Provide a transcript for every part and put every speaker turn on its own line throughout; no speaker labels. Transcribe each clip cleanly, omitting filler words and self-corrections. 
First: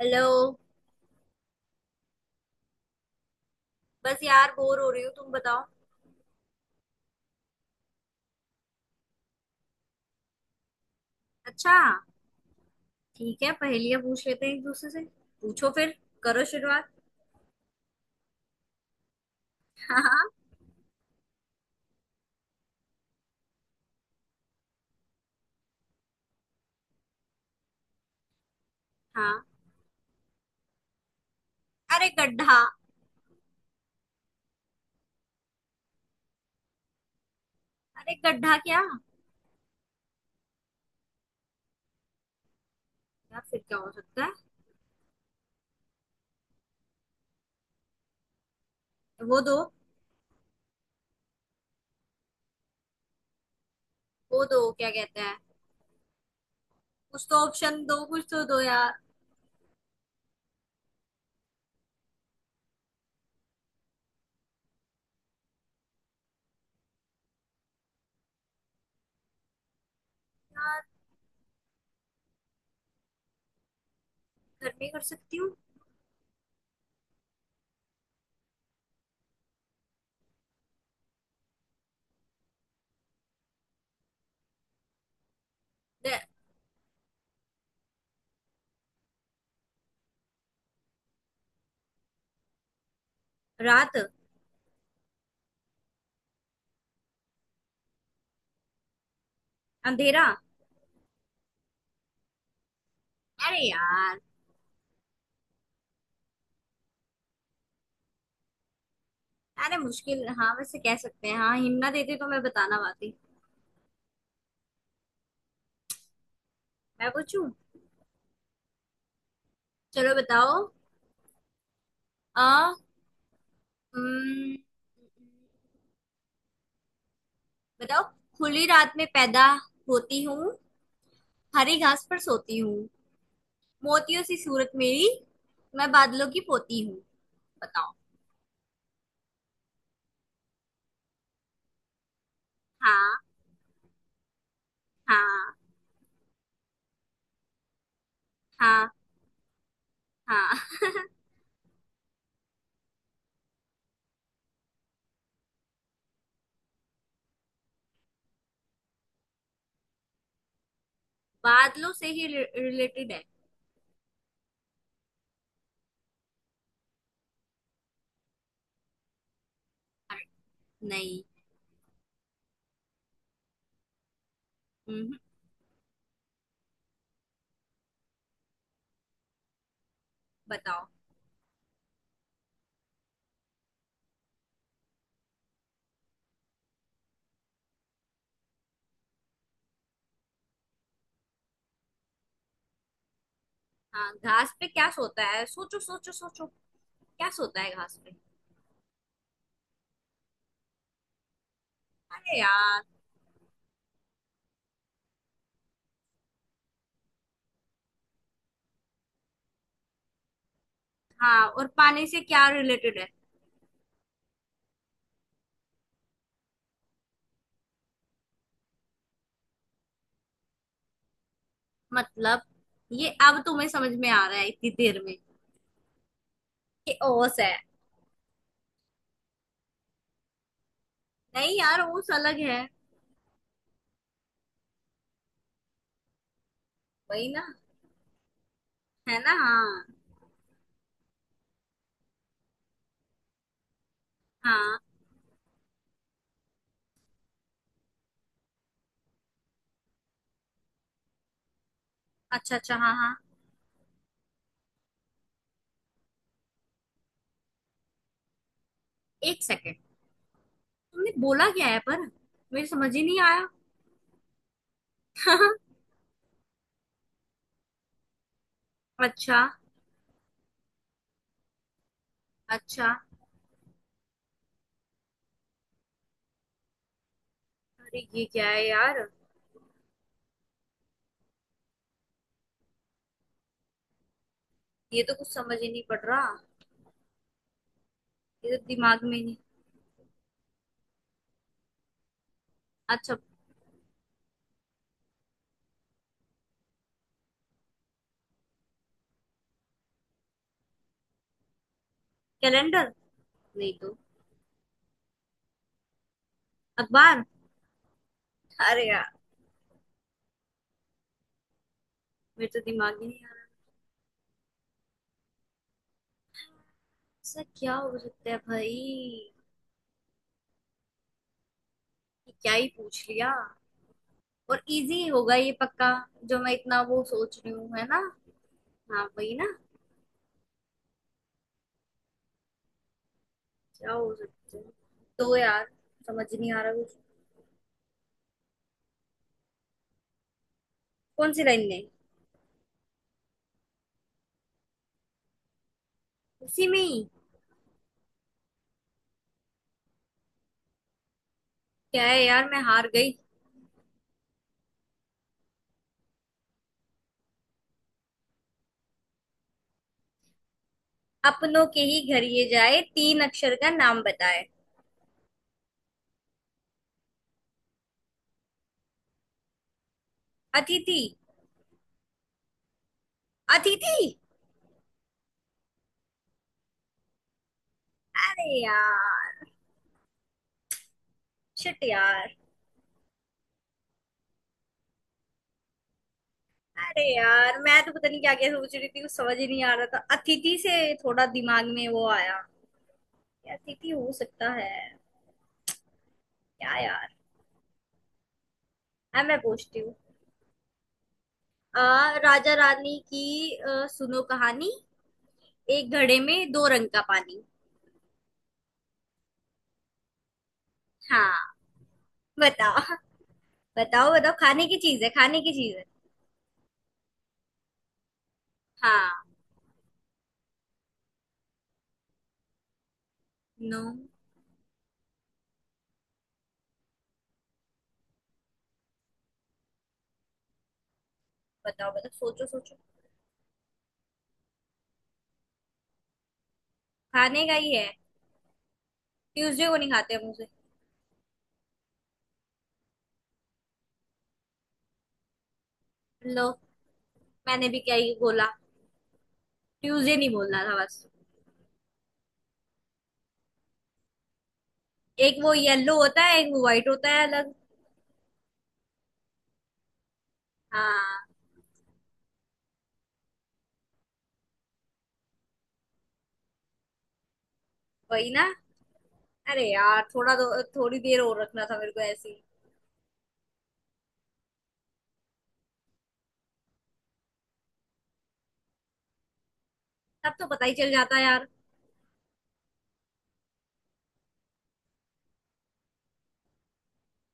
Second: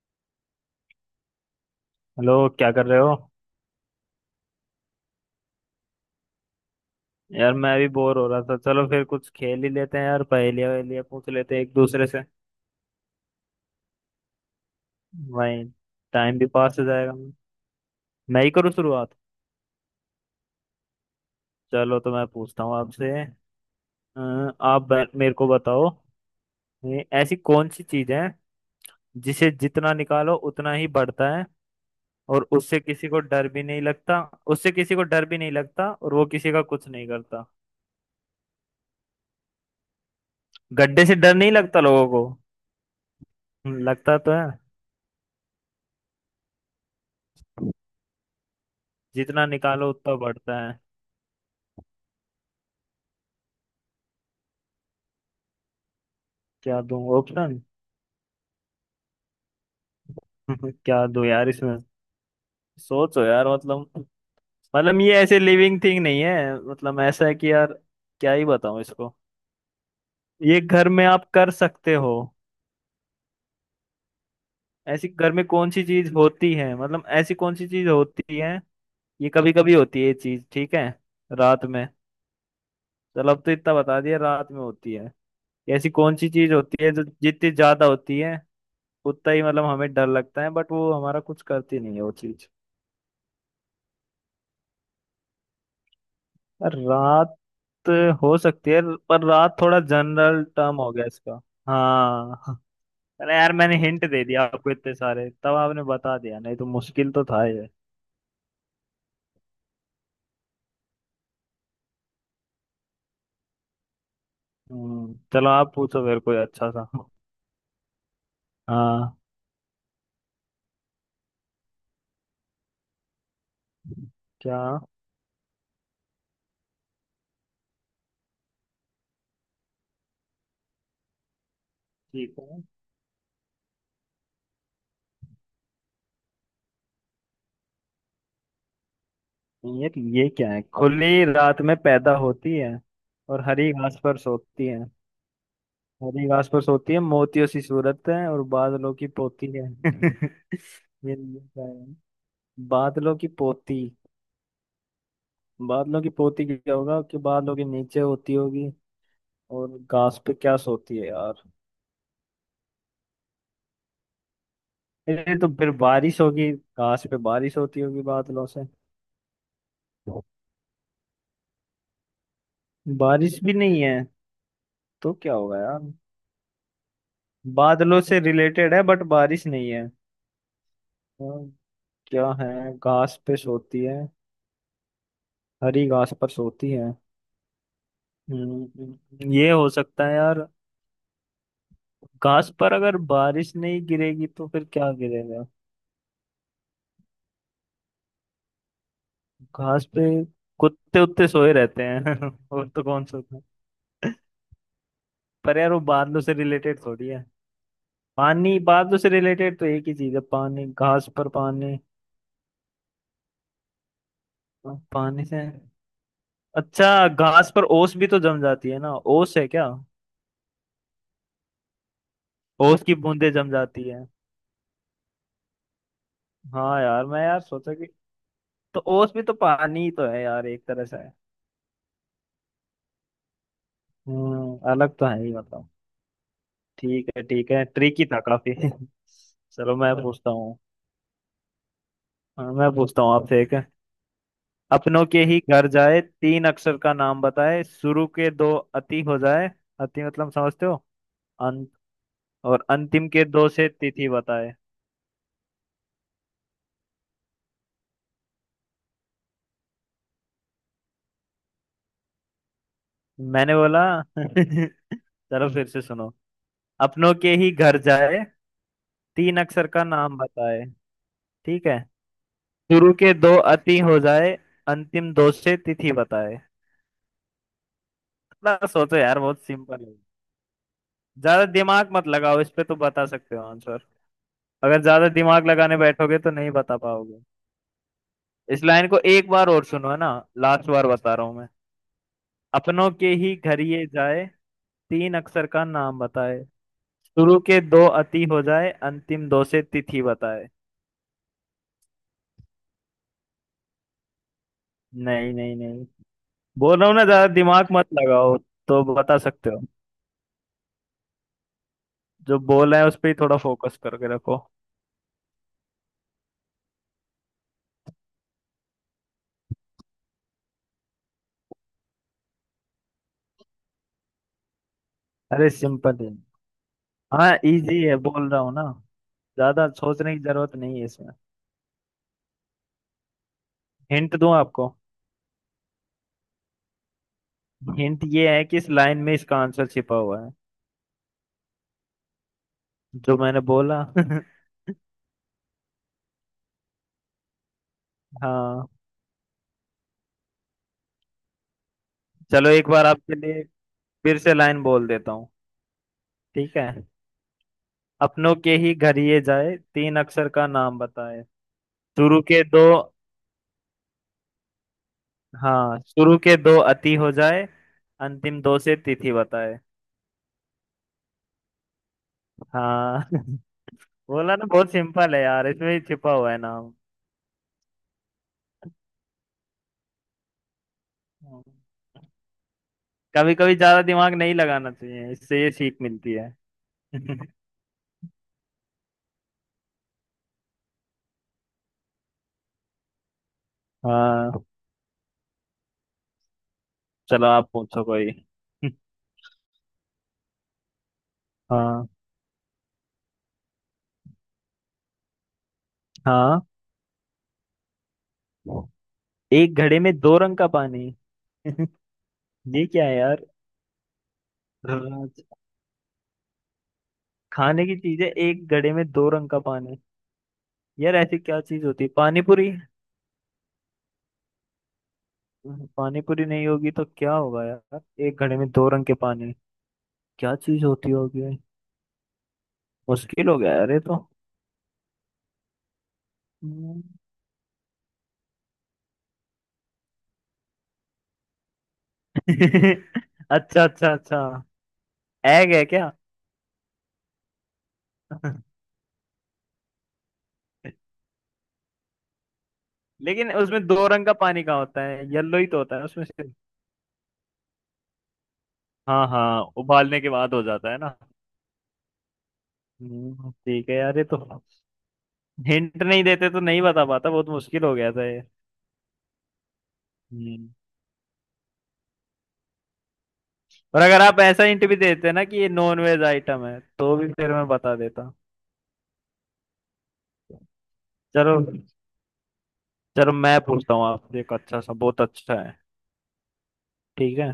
Hello.
Hello क्या कर रहे हो?
बस यार बोर हो रही हूँ, तुम बताओ।
यार मैं भी बोर हो रहा था। चलो फिर कुछ खेल ही लेते हैं। यार पहेलियां वहेलियां पूछ लेते हैं एक
अच्छा,
दूसरे से।
ठीक है, पहेलियां पूछ लेते हैं एक दूसरे से।
वही।
पूछो फिर।
टाइम
करो
भी पास हो
शुरुआत।
जाएगा। मैं ही करूँ शुरुआत?
हाँ हाँ।
चलो तो मैं पूछता हूँ आपसे। मेरे को बताओ। ये ऐसी कौन सी चीज है
हाँ।
जिसे जितना निकालो उतना ही बढ़ता है
अरे
और
गड्ढा।
उससे किसी को डर भी नहीं लगता। उससे किसी को डर भी नहीं लगता और वो किसी का कुछ नहीं करता।
अरे गड्ढा क्या।
गड्ढे से डर नहीं लगता लोगों को।
यार फिर क्या हो
लगता
सकता है।
तो है।
वो
जितना
दो,
निकालो उतना बढ़ता है।
वो दो क्या कहते हैं।
क्या दूं
कुछ तो
ऑप्शन?
ऑप्शन दो, कुछ तो दो यार।
क्या दूं यार इसमें। सोचो यार मतलब। मतलब ये ऐसे लिविंग थिंग नहीं है। मतलब ऐसा है कि यार क्या ही बताऊं इसको। ये
यार
घर में आप कर सकते हो।
घर में कर
ऐसी घर
सकती
में
हूँ।
कौन सी चीज होती है, मतलब ऐसी कौन सी चीज होती है? ये कभी कभी होती है ये चीज। ठीक है। रात में। चलो अब तो इतना बता दिया रात में होती है। ऐसी कौन
दे-
सी चीज होती है जो जितनी ज्यादा होती है उतना ही मतलब हमें डर लगता है बट वो हमारा कुछ करती नहीं है वो चीज।
रात।
रात हो सकती है। पर रात थोड़ा
अंधेरा।
जनरल टर्म हो गया इसका। हाँ। अरे यार
अरे
मैंने हिंट
यार,
दे दिया आपको इतने सारे तब आपने बता दिया, नहीं तो मुश्किल तो था ये।
अरे मुश्किल हाँ वैसे कह सकते हैं। हाँ हिम्मत देती तो मैं बताना पाती।
चलो आप पूछो मेरे को अच्छा सा।
मैं पूछूं
हाँ।
चलो बताओ। आ,
क्या?
बताओ। खुली रात में पैदा होती हूँ, हरी घास पर
ठीक
सोती
है।
हूँ, मोतियों सी सूरत मेरी, मैं बादलों की पोती हूँ। बताओ।
यार ये क्या है, खुली रात में पैदा होती है
हाँ।
और हरी घास पर सोती है।
हाँ।
हरी घास पर सोती है, मोतियों सी सूरत है और बादलों
हाँ।
की पोती है।
हाँ।
ये क्या है? बादलों की पोती। बादलों की पोती क्या होगा कि बादलों के नीचे होती होगी। और घास पे क्या सोती है यार।
बादलों से ही रिलेटेड है।
ये तो फिर बारिश होगी, घास पे बारिश होती होगी बादलों से।
अरे, नहीं।
बारिश भी नहीं है। तो
हम्म,
क्या होगा यार। बादलों से रिलेटेड है बट बारिश नहीं है।
बताओ।
और क्या है, घास पे सोती है, हरी घास पर सोती है। हम्म, ये हो सकता है यार। घास पर अगर बारिश नहीं
हाँ
गिरेगी तो
घास
फिर
पे क्या
क्या
सोता है
गिरेगा।
सोचो सोचो सोचो क्या सोता है घास पे
घास पे कुत्ते उत्ते सोए रहते हैं
अरे
और
यार
तो कौन सोता है। पर यार वो बादलों से रिलेटेड थोड़ी है। पानी बादलों से रिलेटेड तो एक ही चीज है पानी, घास पर
हाँ और
पानी।
पानी से क्या रिलेटेड है।
पानी से। अच्छा घास पर ओस भी तो जम जाती है ना, ओस है क्या?
मतलब
ओस की
ये
बूंदें
अब
जम
तुम्हें
जाती
समझ
है।
में आ रहा है इतनी देर में
हाँ
कि
यार, मैं
ओस
यार
है।
सोचा कि तो ओस भी तो पानी ही तो है यार, एक तरह से है।
नहीं यार, ओस अलग है।
अलग तो है ही मतलब। ठीक है,
वही ना,
ठीक है, ट्रिकी था काफी।
है ना।
चलो
हाँ।
मैं पूछता हूँ। हाँ, मैं पूछता हूँ आपसे एक।
हाँ।
अपनों के ही घर जाए, तीन अक्षर का नाम बताए, शुरू के दो अति हो जाए। अति मतलब समझते हो, अंत।
अच्छा
और
अच्छा, हाँ
अंतिम
हाँ।
के दो से तिथि बताए।
एक सेकेंड, तुमने बोला क्या है पर, मेरी समझ ही नहीं आया।
मैंने बोला। चलो फिर से सुनो। अपनों के ही घर जाए, तीन
अच्छा।
अक्षर का नाम बताए। ठीक है।
अच्छा।
शुरू के दो अति हो जाए, अंतिम दो से तिथि बताए।
अरे ये क्या है
थोड़ा सोचो
यार।
यार, बहुत सिंपल है। ज्यादा दिमाग मत लगाओ इस पे तो बता सकते हो आंसर। अगर
ये
ज्यादा
तो कुछ
दिमाग
समझ ही
लगाने
नहीं पड़
बैठोगे
रहा,
तो नहीं बता पाओगे।
ये
इस
तो
लाइन को
दिमाग में ही
एक
नहीं।
बार और सुनो है ना। लास्ट बार बता रहा हूं मैं। अपनों के
अच्छा।
ही घर ये जाए, तीन अक्षर का नाम बताए, शुरू के दो अति हो जाए, अंतिम दो से तिथि बताए।
कैलेंडर। नहीं तो।
नहीं, नहीं, नहीं, बोल रहा हूँ ना
अखबार।
ज्यादा दिमाग मत लगाओ तो
अरे यार,
बता सकते हो। जो
मेरे तो
बोल रहे हैं उस
दिमाग ही
पर ही
नहीं आ
थोड़ा
रहा।
फोकस करके रखो।
ऐसा क्या हो सकता है भाई ये, क्या ही पूछ लिया, और इजी होगा
अरे
ये पक्का।
सिंपल है।
जो मैं इतना वो
हाँ
सोच रही हूँ,
इजी
है
है,
ना।
बोल रहा हूँ ना।
हाँ वही ना।
ज्यादा सोचने की जरूरत नहीं है इसमें।
क्या हो
हिंट दूं
सकता है।
आपको?
तो यार समझ नहीं आ रहा कुछ।
हिंट ये है कि इस लाइन में इसका आंसर छिपा हुआ है।
कौन सी लाइन में?
जो मैंने बोला।
उसी में ही?
हाँ।
क्या है यार,
चलो
मैं
एक
हार
बार
गई।
आपके लिए फिर से लाइन बोल देता हूँ। ठीक है। अपनों के ही घर ये जाए, तीन अक्षर का नाम बताए,
अपनों के ही
शुरू
घर
के
ये
दो।
जाए, तीन अक्षर का नाम बताए।
हाँ, शुरू के दो अति हो जाए, अंतिम दो से तिथि बताए।
अतिथि।
हाँ।
अतिथि।
बोला ना, बहुत सिंपल है यार, इसमें ही छिपा हुआ है नाम।
अरे यार शिट यार।
कभी कभी ज्यादा दिमाग नहीं लगाना चाहिए, इससे ये सीख मिलती है।
अरे यार मैं तो पता नहीं क्या क्या सोच रही थी, कुछ समझ ही नहीं आ रहा था। अतिथि से थोड़ा दिमाग में वो आया कि अतिथि हो
हाँ,
सकता है। क्या यार।
चलो आप पूछो कोई।
अब मैं पूछती हूँ। आ,
हाँ,
राजा रानी की सुनो कहानी, एक घड़े
हाँ।
में दो रंग का पानी।
एक घड़े में दो रंग का पानी।
हाँ।
ये
बताओ।
क्या है
बताओ बताओ, खाने की चीज
यार?
है, खाने की चीज है।
खाने की चीज है एक घड़े में दो रंग
हाँ।
का पानी। यार ऐसी क्या चीज होती है, पानी पूरी?
नो।
पानी पूरी नहीं होगी तो क्या होगा यार। एक घड़े में दो रंग के पानी। क्या चीज होती होगी?
बताओ बताओ, सोचो सोचो।
मुश्किल हो गया यार ये तो। हम्म।
खाने का ही है। ट्यूसडे को नहीं खाते हम उसे।
अच्छा, अच्छा, अच्छा, एग है क्या?
लो, मैंने भी क्या ही बोला, ट्यूसडे नहीं बोलना था बस।
लेकिन उसमें दो रंग का पानी कहाँ होता है, येलो
एक
ही
वो
तो होता है
येलो
उसमें से।
होता है, एक वो व्हाइट होता है अलग।
हाँ, हाँ, उबालने के बाद हो जाता है ना।
हाँ।
ठीक है यार ये तो। हिंट नहीं देते तो नहीं बता पाता, बहुत मुश्किल हो गया था ये।
वही ना। अरे यार थोड़ा
हम्म,
तो थोड़ी देर और रखना था मेरे को ऐसे ही।
और अगर आप ऐसा हिंट भी देते ना कि ये नॉन वेज आइटम है तो भी फिर मैं बता देता।
तब तो पता ही चल जाता
चलो।
यार।
चलो मैं पूछता हूँ आपसे एक अच्छा सा, बहुत अच्छा है। ठीक है।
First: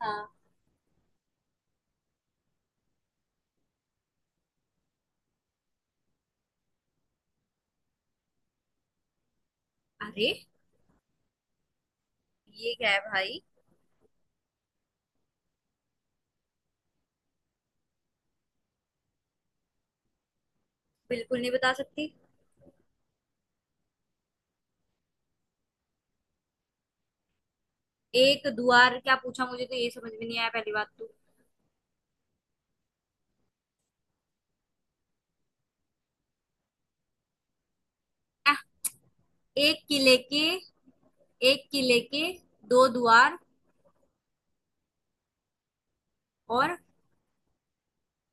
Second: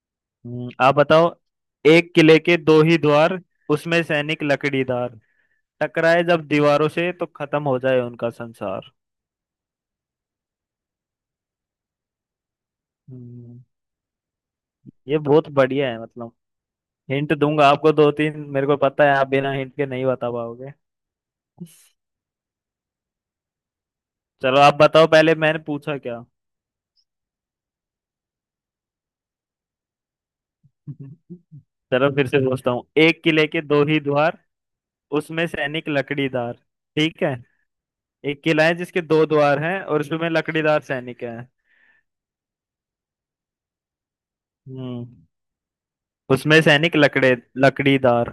हाँ।
आप बताओ। एक किले के दो ही द्वार, उसमें सैनिक लकड़ीदार, टकराए जब दीवारों से तो खत्म हो जाए उनका संसार।
अरे ये क्या है भाई।
हम्म, ये बहुत बढ़िया है मतलब। हिंट दूंगा आपको दो तीन, मेरे को पता है आप बिना हिंट के नहीं बता पाओगे।
बिल्कुल नहीं बता सकती।
चलो आप बताओ पहले मैंने पूछा क्या।
एक द्वार क्या पूछा, मुझे तो ये समझ में नहीं आया पहली बात तो।
चलो फिर से पूछता हूँ, एक किले के दो ही द्वार, उसमें सैनिक लकड़ीदार। ठीक है। एक
आह,
किला है जिसके दो द्वार हैं
एक
और
किले
उसमें
के,
लकड़ीदार सैनिक है।
एक किले के दो द्वार,
हम्म उसमें
और
सैनिक लकड़े लकड़ीदार।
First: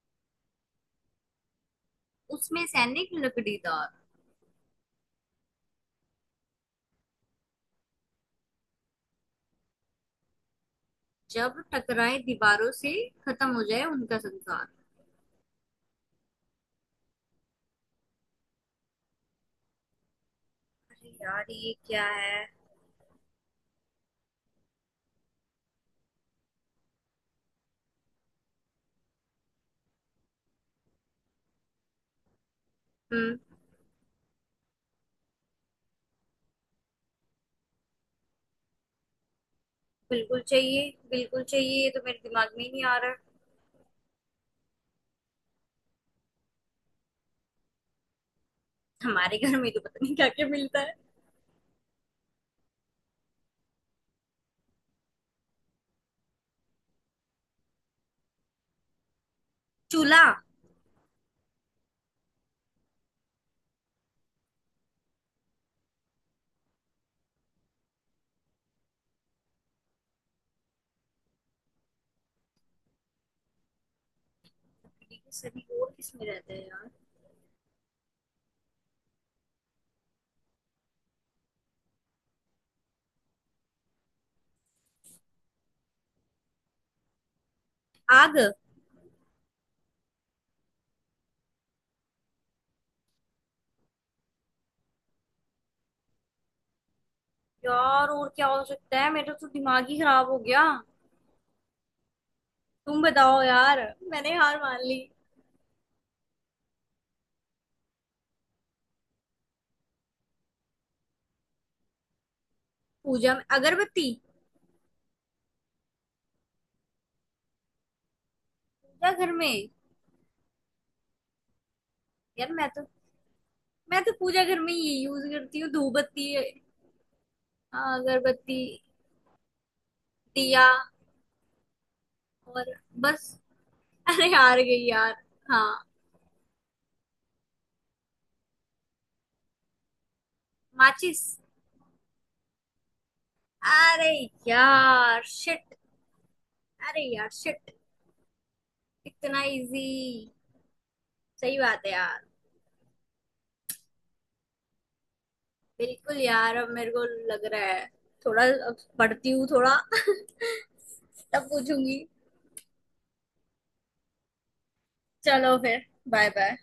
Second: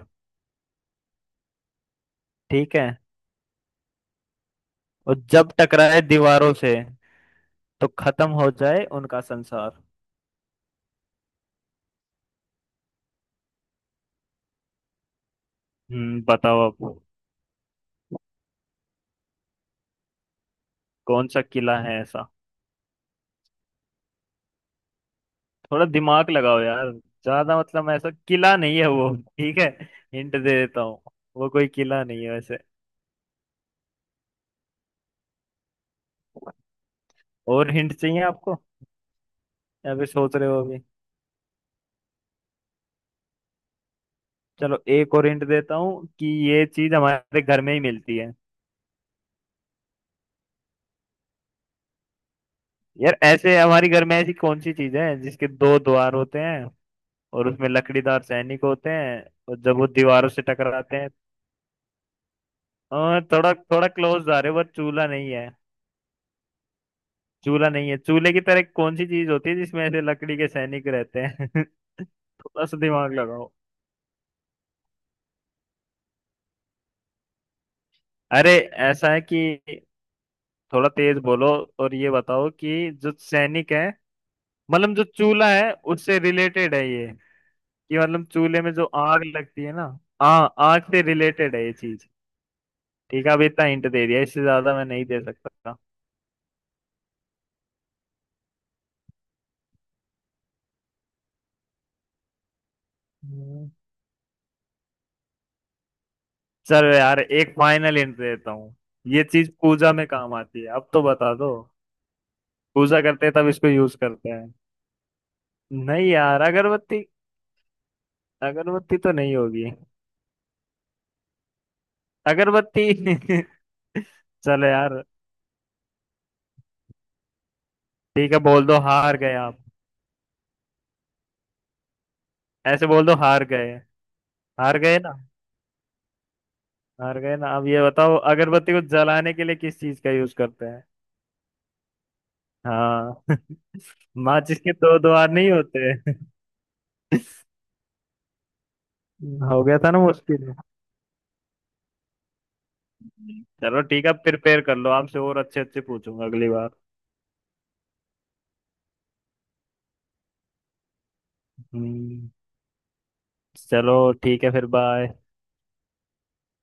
उसमें
ठीक है,
सैनिक लकड़ीदार।
और जब टकराए दीवारों से तो खत्म हो जाए उनका संसार।
जब टकराए दीवारों से, खत्म हो जाए उनका संसार।
बताओ अब।
अरे
कौन सा
यार ये
किला है
क्या
ऐसा,
है।
थोड़ा दिमाग लगाओ यार। ज्यादा मतलब ऐसा किला नहीं है वो। ठीक है, हिंट दे देता हूँ। वो कोई किला नहीं है वैसे।
हम्म।
और हिंट चाहिए आपको या फिर सोच
बिल्कुल
रहे हो अभी?
चाहिए, बिल्कुल चाहिए, ये तो मेरे दिमाग में ही नहीं आ रहा।
चलो एक और हिंट देता हूँ कि ये चीज हमारे घर में ही मिलती है।
हमारे घर में तो पता नहीं क्या क्या मिलता है।
यार ऐसे हमारी घर में ऐसी कौन सी चीज है जिसके दो द्वार होते हैं और उसमें लकड़ीदार सैनिक होते हैं और जब वो
चूल्हा।
दीवारों से टकराते हैं। थोड़ा थोड़ा क्लोज आ रहे हो, पर चूल्हा नहीं है। चूल्हा नहीं है, चूल्हे की तरह कौन सी चीज होती है जिसमें ऐसे लकड़ी के सैनिक रहते हैं? थोड़ा सा दिमाग लगाओ।
अरे ये सभी और किसमें रहते हैं यार।
अरे, ऐसा है कि थोड़ा तेज बोलो, और ये बताओ कि जो सैनिक है, मतलब जो चूल्हा है उससे रिलेटेड है ये, कि मतलब
आग।
चूल्हे में जो आग लगती है ना। आ आग से रिलेटेड है ये चीज। ठीक है अब इतना हिंट दे दिया, इससे ज्यादा मैं नहीं दे सकता।
यार और क्या हो सकता है, मेरा तो दिमाग ही खराब हो गया। तुम बताओ
हम्म,
यार, मैंने हार मान ली।
चलो यार एक फाइनल हिंट देता हूँ। ये चीज पूजा में काम आती है, अब तो बता दो। पूजा करते
पूजा
हैं
में
तब इसको यूज
अगरबत्ती।
करते हैं। नहीं यार अगरबत्ती, अगरबत्ती
पूजा
तो
घर
नहीं
में।
होगी।
यार मैं
अगरबत्ती।
तो, मैं तो पूजा घर
चलो
में ये
यार।
यूज करती हूँ, धूपबत्ती। हाँ
ठीक है,
अगरबत्ती।
बोल दो हार गए आप।
दिया। और।
ऐसे बोल दो
बस।
हार गए।
अरे हार
हार
गई
गए ना।
यार। हाँ।
हार गए ना, अब ये बताओ अगरबत्ती को जलाने के लिए किस चीज का यूज करते हैं?
माचिस।
हाँ।
अरे
माचिस के दो
यार
द्वार नहीं
शिट,
होते।
अरे यार शिट, इतना
हो गया
इजी।
था ना मुश्किल।
सही बात है यार।
चलो ठीक है, प्रिपेयर कर लो, आपसे और अच्छे अच्छे
बिल्कुल
पूछूंगा अगली
यार, अब
बार।
मेरे को लग रहा है थोड़ा, अब पढ़ती हूँ थोड़ा तब पूछूंगी।
हम्म चलो ठीक है फिर बाय।
चलो फिर, बाय बाय।